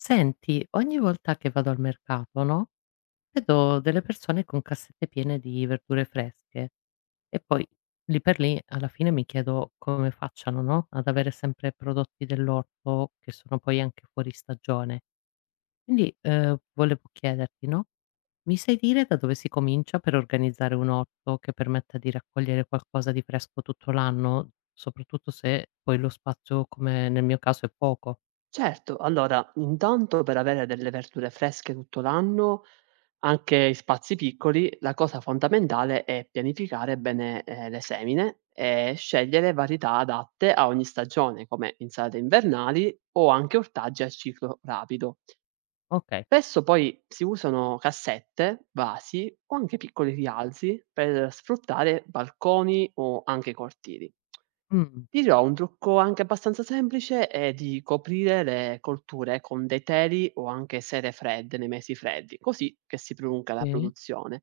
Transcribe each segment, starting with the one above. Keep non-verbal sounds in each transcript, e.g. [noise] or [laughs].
Senti, ogni volta che vado al mercato, no, vedo delle persone con cassette piene di verdure fresche e poi lì per lì alla fine mi chiedo come facciano, no, ad avere sempre prodotti dell'orto che sono poi anche fuori stagione. Quindi volevo chiederti, no, mi sai dire da dove si comincia per organizzare un orto che permetta di raccogliere qualcosa di fresco tutto l'anno, soprattutto se poi lo spazio, come nel mio caso, è poco? Certo, allora intanto per avere delle verdure fresche tutto l'anno, anche in spazi piccoli, la cosa fondamentale è pianificare bene, le semine e scegliere varietà adatte a ogni stagione, come insalate invernali o anche ortaggi a ciclo rapido. Ok. Spesso poi si usano cassette, vasi o anche piccoli rialzi per sfruttare balconi o anche cortili. Mm, Ti dirò, un trucco anche abbastanza semplice è di coprire le colture con dei teli o anche sere fredde nei mesi freddi, così che si prolunga la sì. produzione.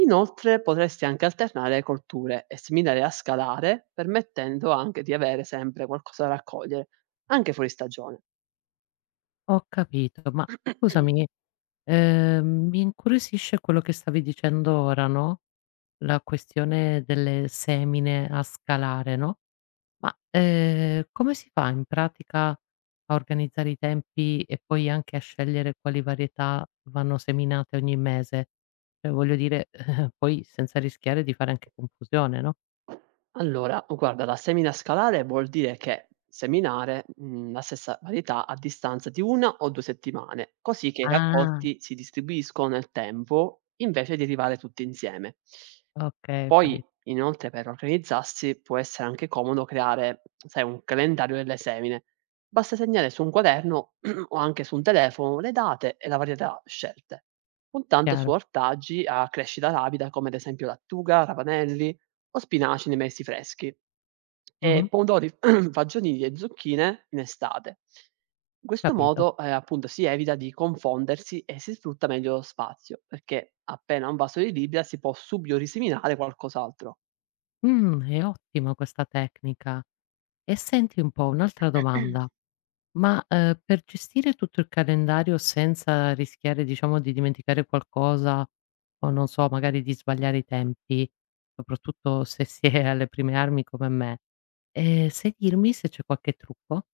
Inoltre potresti anche alternare colture e seminare a scalare, permettendo anche di avere sempre qualcosa da raccogliere, anche fuori stagione. Ho capito, ma scusami, mi incuriosisce quello che stavi dicendo ora, no, la questione delle semine a scalare, no, ma, come si fa in pratica a organizzare i tempi e poi anche a scegliere quali varietà vanno seminate ogni mese? Cioè voglio dire, [laughs] poi senza rischiare di fare anche confusione, no? Allora, guarda, la semina scalare vuol dire che seminare, la stessa varietà a distanza di 1 o 2 settimane, così che i Ah. raccolti si distribuiscono nel tempo invece di arrivare tutti insieme. Okay, ho Poi, capito, inoltre, per organizzarsi può essere anche comodo creare, sai, un calendario delle semine. Basta segnare su un quaderno [clears throat] o anche su un telefono le date e la varietà scelte, puntando su chiaro. ortaggi a crescita rapida come ad esempio lattuga, ravanelli o spinaci nei mesi freschi e Mh-mh, pomodori, [clears throat] fagiolini e zucchine in estate. In questo capito. modo, appunto, si evita di confondersi e si sfrutta meglio lo spazio, perché appena un vaso di libbra si può subito riseminare qualcos'altro. È ottima questa tecnica. E senti un po', un'altra domanda, ma, per gestire tutto il calendario senza rischiare, diciamo, di dimenticare qualcosa o non so, magari di sbagliare i tempi, soprattutto se si è alle prime armi come me, sai dirmi se c'è qualche trucco?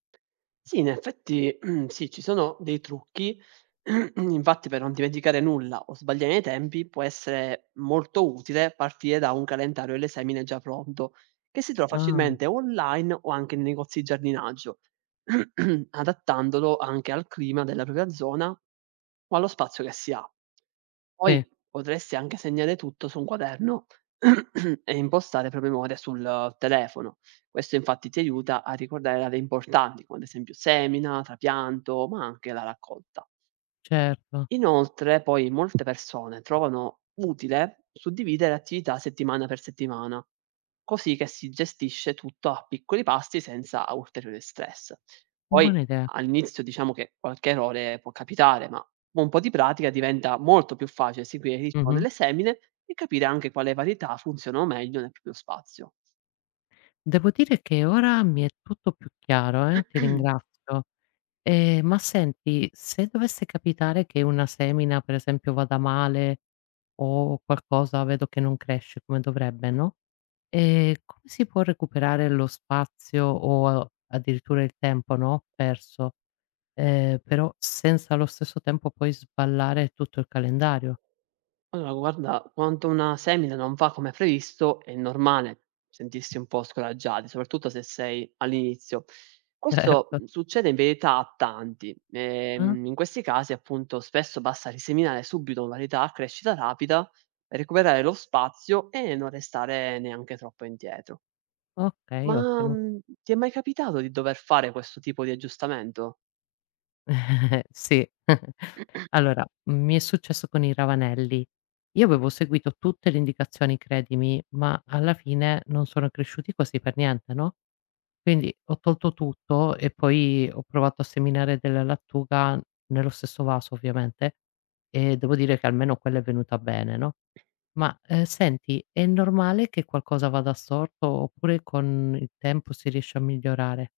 Sì, in effetti [clears throat] sì, ci sono dei trucchi, [clears throat] infatti per non dimenticare nulla o sbagliare i tempi può essere molto utile partire da un calendario delle semine già pronto, che si trova Ah, facilmente online o anche nei negozi di giardinaggio, [clears throat] adattandolo anche al clima della propria zona o allo spazio che si ha. sì, Poi potresti anche segnare tutto su un quaderno [clears throat] e impostare promemoria sul telefono. Questo infatti ti aiuta a ricordare aree importanti, come ad esempio semina, trapianto, ma anche la raccolta. certo, Inoltre, poi molte persone trovano utile suddividere attività settimana per settimana, così che si gestisce tutto a piccoli passi senza ulteriore stress. Poi buona idea. all'inizio diciamo che qualche errore può capitare, ma con un po' di pratica diventa molto più facile seguire il ritmo Mh-mh. delle semine e capire anche quale varietà funzionano meglio nel proprio spazio. Devo dire che ora mi è tutto più chiaro, ti [clears throat] ringrazio. Ma senti, se dovesse capitare che una semina, per esempio, vada male o qualcosa vedo che non cresce come dovrebbe, no, come si può recuperare lo spazio o a addirittura il tempo, no, perso, però senza allo stesso tempo poi sballare tutto il calendario? [laughs] Allora guarda, quando una semina non va come previsto è normale sentirsi un po' scoraggiati, soprattutto se sei all'inizio. Questo, Certo. Succede in verità a tanti. Ah, In questi casi appunto spesso basta riseminare subito varietà a crescita rapida, recuperare lo spazio e non restare neanche troppo indietro. okay, Ma, ottimo. mhmm, ti è mai capitato di dover fare questo tipo di aggiustamento? [laughs] Sì. [laughs] [clears throat] Allora, mi è successo con i ravanelli. Io avevo seguito tutte le indicazioni, credimi, ma alla fine non sono cresciuti quasi per niente, no, quindi ho tolto tutto e poi ho provato a seminare della lattuga nello stesso vaso ovviamente, e devo dire che almeno quella è venuta bene, no, ma, senti, è normale che qualcosa vada storto oppure con il tempo si riesce a migliorare?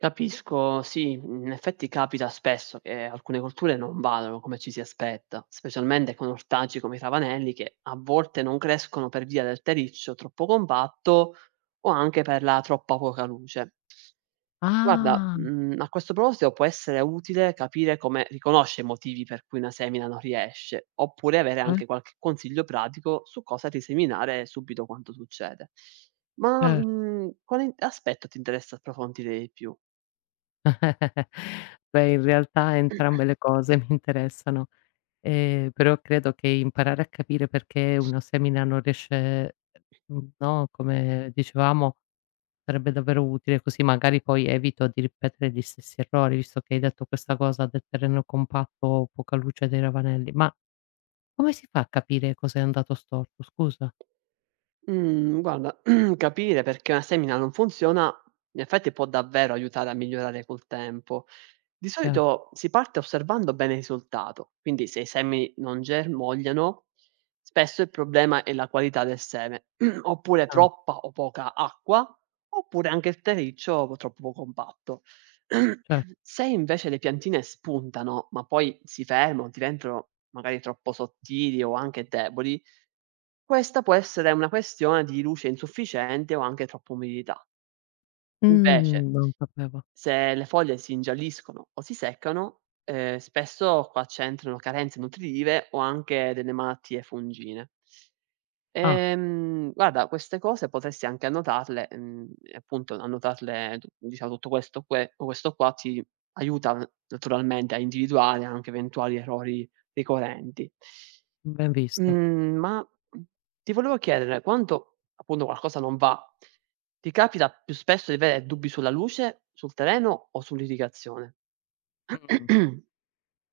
Capisco, sì, in effetti capita spesso che alcune colture non vadano come ci si aspetta, specialmente con ortaggi come i ravanelli che a volte non crescono per via del terriccio troppo compatto o anche per la troppa poca luce. Guarda, Ah, mm, a questo proposito può essere utile capire come riconosce i motivi per cui una semina non riesce, oppure avere eh, anche qualche consiglio pratico su cosa riseminare subito quando succede. Ma ce mm, quale aspetto ti interessa approfondire di più? [laughs] Beh, in realtà entrambe le cose [laughs] mi interessano, però credo che imparare a capire perché una semina non riesce no, come dicevamo, sarebbe davvero utile, così magari poi evito di ripetere gli stessi errori, visto che hai detto questa cosa del terreno compatto, poca luce dei ravanelli. Ma come si fa a capire cosa è andato storto, scusa? Mhmm, guarda, [clears throat] capire perché una semina non funziona, in effetti può davvero aiutare a migliorare col tempo. Di Chiaro. solito si parte osservando bene il risultato, quindi se i semi non germogliano, spesso il problema è la qualità del seme, [clears throat] oppure Ah, troppa o poca acqua, oppure anche il terriccio troppo compatto. cer [clears throat] Se invece le piantine spuntano, ma poi si fermano, diventano magari troppo sottili o anche deboli, questa può essere una questione di luce insufficiente o anche troppa umidità. Invece, mhmm, non sapevo. se le foglie si ingialliscono o si seccano, spesso qua c'entrano carenze nutritive o anche delle malattie fungine. Ah, Guarda, queste cose potresti anche annotarle, e appunto annotarle tu diciamo tutto questo questo qua ti aiuta naturalmente a individuare anche eventuali errori ricorrenti. ben visto. Mhmm, ma, mhmm, ti volevo chiedere, quando appunto qualcosa non va, ti capita più spesso di avere dubbi sulla luce, sul terreno o sull'irrigazione? Mh. [clears throat]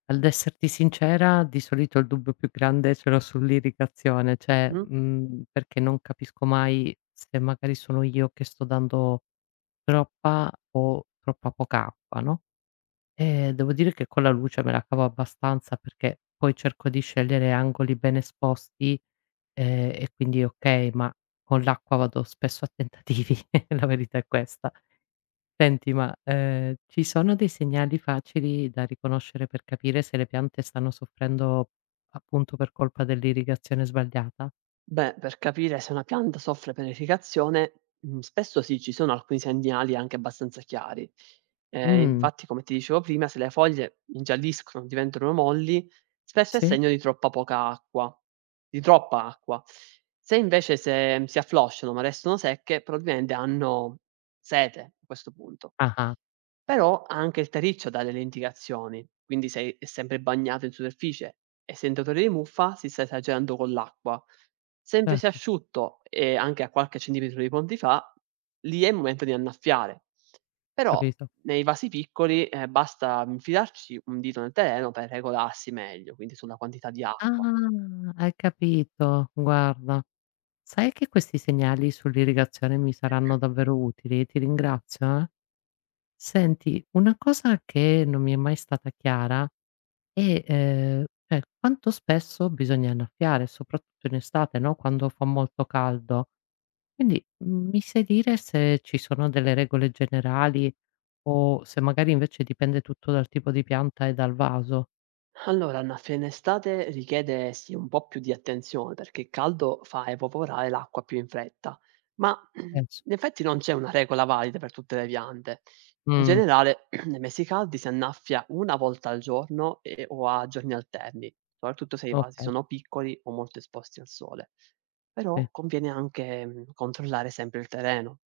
Ad esserti sincera, di solito il dubbio più grande ce l'ho sull'irrigazione, cioè, Mh. Perché non capisco mai se magari sono io che sto dando troppa o troppa poca acqua, no, devo dire che con la luce me la cavo abbastanza perché poi cerco di scegliere angoli ben esposti, e quindi okay, ma con l'acqua vado spesso a tentativi, [laughs] la verità è questa. Senti, ma, ci sono dei segnali facili da riconoscere per capire se le piante stanno soffrendo, appunto, per colpa dell'irrigazione sbagliata? Beh, per capire se una pianta soffre per irrigazione, spesso sì, ci sono alcuni segnali anche abbastanza chiari. Ehm, Mh, infatti come ti dicevo prima, se le foglie ingialliscono, diventano molli, spesso è sì. segno di troppa acqua. Se invece se si afflosciano, ma restano secche, probabilmente hanno sete a questo punto. Ah-ah, Però anche il terriccio dà delle indicazioni, quindi se è sempre bagnato in superficie e sente odore di muffa si sta esagerando con l'acqua. Se invece è certo, asciutto e anche a qualche centimetro di profondità, lì è il momento di annaffiare. Però capito. nei vasi piccoli, basta infilarci un dito nel terreno per regolarsi meglio, quindi sulla quantità di Ah, acqua. hai capito. Guarda, sai che questi segnali sull'irrigazione mi saranno davvero utili? Ti ringrazio, eh. Senti, una cosa che non mi è mai stata chiara. E, cioè quanto spesso bisogna annaffiare, soprattutto in estate, no, quando fa molto caldo. Quindi, mi sai dire se ci sono delle regole generali o se magari invece dipende tutto dal tipo di pianta e dal vaso? Allora, una finestate richiede sì un po' più di attenzione perché il caldo fa evaporare l'acqua più in fretta, ma [clears throat] in Penso. effetti non c'è una regola valida per tutte le piante. In Mh, generale, [clears throat] nei mesi caldi si annaffia una volta al giorno o a giorni alterni, soprattutto se i vasi okay, sono piccoli o molto esposti al sole. Però sì, conviene anche mm, controllare sempre il terreno.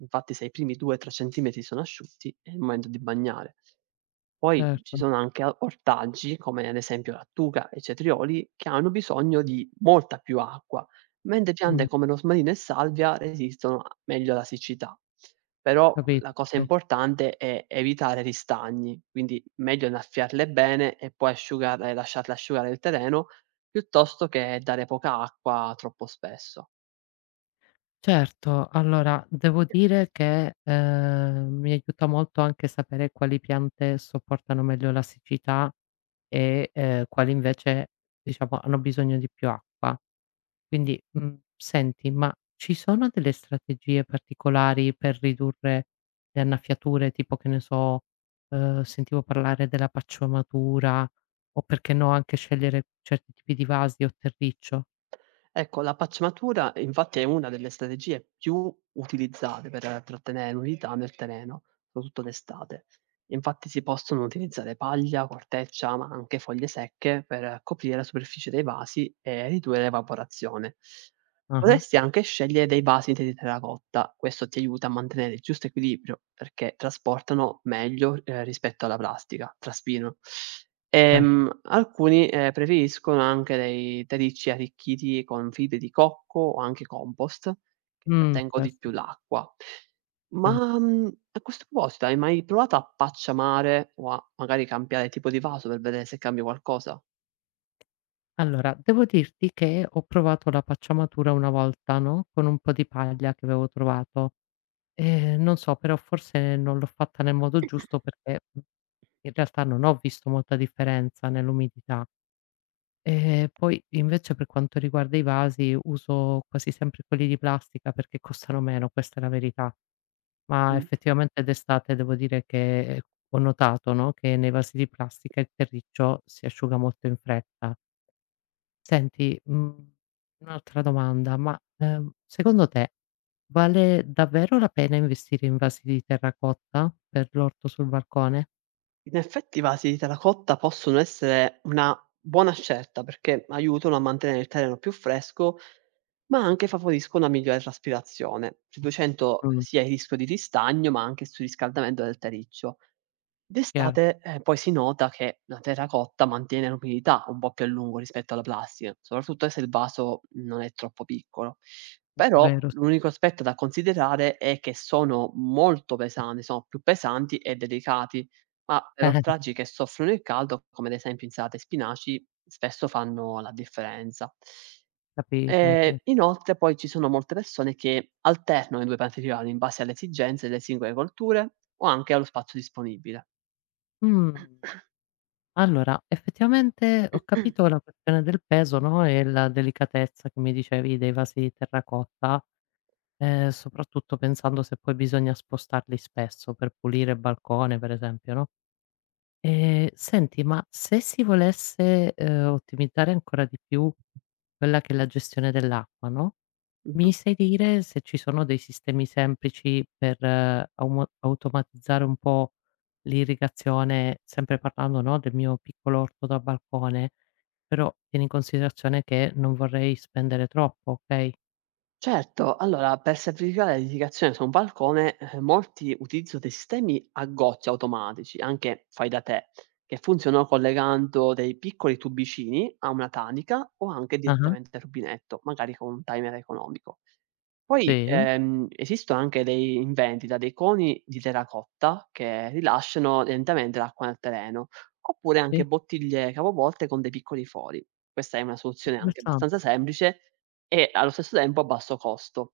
Infatti, se i primi 2-3 cm sono asciutti, è il momento di bagnare. Poi ci certo. sono anche a ortaggi, come ad esempio lattuga e cetrioli, che hanno bisogno di molta più acqua, mentre Mh, piante come rosmarino e salvia resistono a meglio alla siccità. Però capito, la cosa sì. importante è evitare ristagni, quindi meglio innaffiarle bene e poi asciugare lasciarle asciugare il terreno, piuttosto che dare poca acqua troppo spesso. Certo, allora devo dire che, mi aiuta molto anche sapere quali piante sopportano meglio la siccità e, quali invece diciamo hanno bisogno di più acqua. Quindi, senti, ma ci sono delle strategie particolari per ridurre le annaffiature, tipo che ne so, sentivo parlare della paciomatura o perché no anche scegliere certi tipi di vasi o terriccio? Ecco, la pacciamatura infatti è una delle strategie più utilizzate per trattenere l'umidità nel terreno, soprattutto d'estate. Infatti si possono utilizzare paglia, corteccia, ma anche foglie secche per coprire la superficie dei vasi e ridurre l'evaporazione. Ah-ah, Potresti anche scegliere dei vasi di terracotta, questo ti aiuta a mantenere il giusto equilibrio perché trasportano meglio rispetto alla plastica, traspirano. certo. Alcuni preferiscono anche dei terricci arricchiti con fibre di cocco o anche compost, che trattengo di Questo più l'acqua. sì. A questo proposito, hai mai provato a pacciamare o a magari cambiare tipo di vaso per vedere se cambia qualcosa? Allora, devo dirti che ho provato la pacciamatura una volta, no, con un po' di paglia che avevo trovato. Non so, però forse non l'ho fatta nel modo giusto [clears throat] perché, in realtà non ho visto molta differenza nell'umidità. Poi invece per quanto riguarda i vasi uso quasi sempre quelli di plastica perché costano meno, questa è la verità. Ma Mm. effettivamente d'estate devo dire che, ho notato, no, che nei vasi di plastica il terriccio si asciuga molto in fretta. Senti, un'altra domanda, ma, secondo te vale davvero la pena investire in vasi di terracotta per l'orto sul balcone? In effetti i vasi di terracotta possono essere una buona scelta perché aiutano a mantenere il terreno più fresco, ma anche favoriscono una migliore traspirazione, riducendo Mh, sia il rischio di ristagno, ma anche il surriscaldamento del terriccio. chiaro, D'estate poi si nota che la terracotta mantiene l'umidità un po' più a lungo rispetto alla plastica, soprattutto se il vaso non è troppo piccolo. Però vero, s l'unico aspetto da considerare è che sono molto pesanti, sono più pesanti e delicati, ma per [laughs] ortaggi che soffrono il caldo, come ad esempio insalate e spinaci, spesso fanno la differenza. capito, Ehm, sì. inoltre poi ci sono molte persone che alternano i 2 materiali in base alle esigenze delle singole colture o anche allo spazio disponibile. Mh. Allora, effettivamente ho capito la questione del peso, no, e la delicatezza che mi dicevi dei vasi di terracotta, soprattutto pensando se poi bisogna spostarli spesso per pulire il balcone, per esempio, no? Senti, ma se si volesse, ottimizzare ancora di più quella che è la gestione dell'acqua, no, Mh-mh. mi sai dire se ci sono dei sistemi semplici per aumo automatizzare un po' l'irrigazione, sempre parlando, no, del mio piccolo orto da balcone, però tieni in considerazione che non vorrei spendere troppo, okay? Certo, allora per semplificare l'edificazione su un balcone, molti utilizzano dei sistemi a goccia automatici, anche fai da te, che funzionano collegando dei piccoli tubicini a una tanica o anche Ah-ah, direttamente al rubinetto, magari con un timer economico. Poi, sì, ehm, esistono anche dei in vendita dei coni di terracotta che rilasciano lentamente l'acqua nel terreno, oppure anche sì, bottiglie capovolte con dei piccoli fori. Questa è una soluzione anche interessante. abbastanza semplice e allo stesso tempo a basso costo.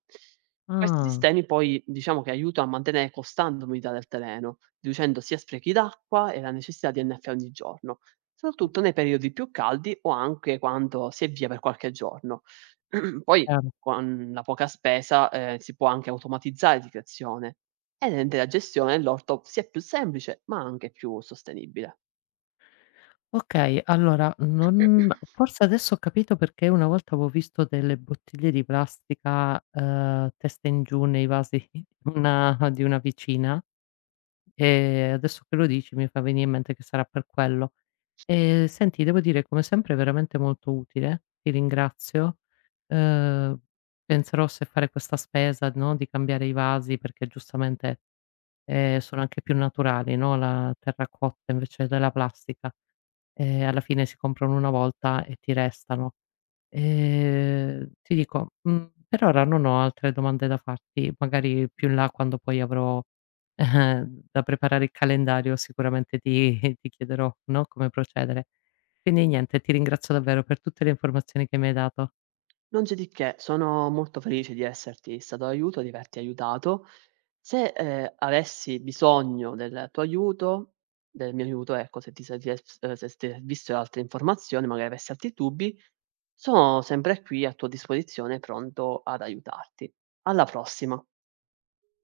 Questi Ah, sistemi poi diciamo che aiutano a mantenere costante l'umidità del terreno, riducendo sia sprechi d'acqua e la necessità di annaffiare ogni giorno, mh, soprattutto nei periodi più caldi o anche quando si è via per qualche giorno. [clears throat] Poi chiaro. con la poca spesa, si può anche automatizzare di creazione e rende la gestione dell'orto sia più semplice, ma anche più sostenibile. Okay, allora non forse adesso ho capito perché una volta avevo visto delle bottiglie di plastica, testa in giù nei vasi [laughs] di una vicina. Adesso che lo dici mi fa venire in mente che sarà per quello. Senti devo dire come sempre veramente molto utile, ti ringrazio. Ehm, Penserò se fare questa spesa, no, di cambiare i vasi perché giustamente sono anche più naturali, no, la terracotta invece della plastica. Alla fine si comprano una volta e ti restano. Ti dico, per ora non ho altre domande da farti, magari più in là quando poi avrò [laughs] eh, da preparare il calendario sicuramente ti [laughs] ti chiederò, no, come procedere. Quindi niente, ti ringrazio davvero per tutte le informazioni che mi hai dato. Non c'è di che, sono molto felice di esserti stato d'aiuto, di averti aiutato. Se avessi bisogno del mio aiuto, ecco, se ti servissero altre informazioni, magari avessi altri dubbi, sono sempre qui a tua disposizione, pronto ad aiutarti. Alla prossima.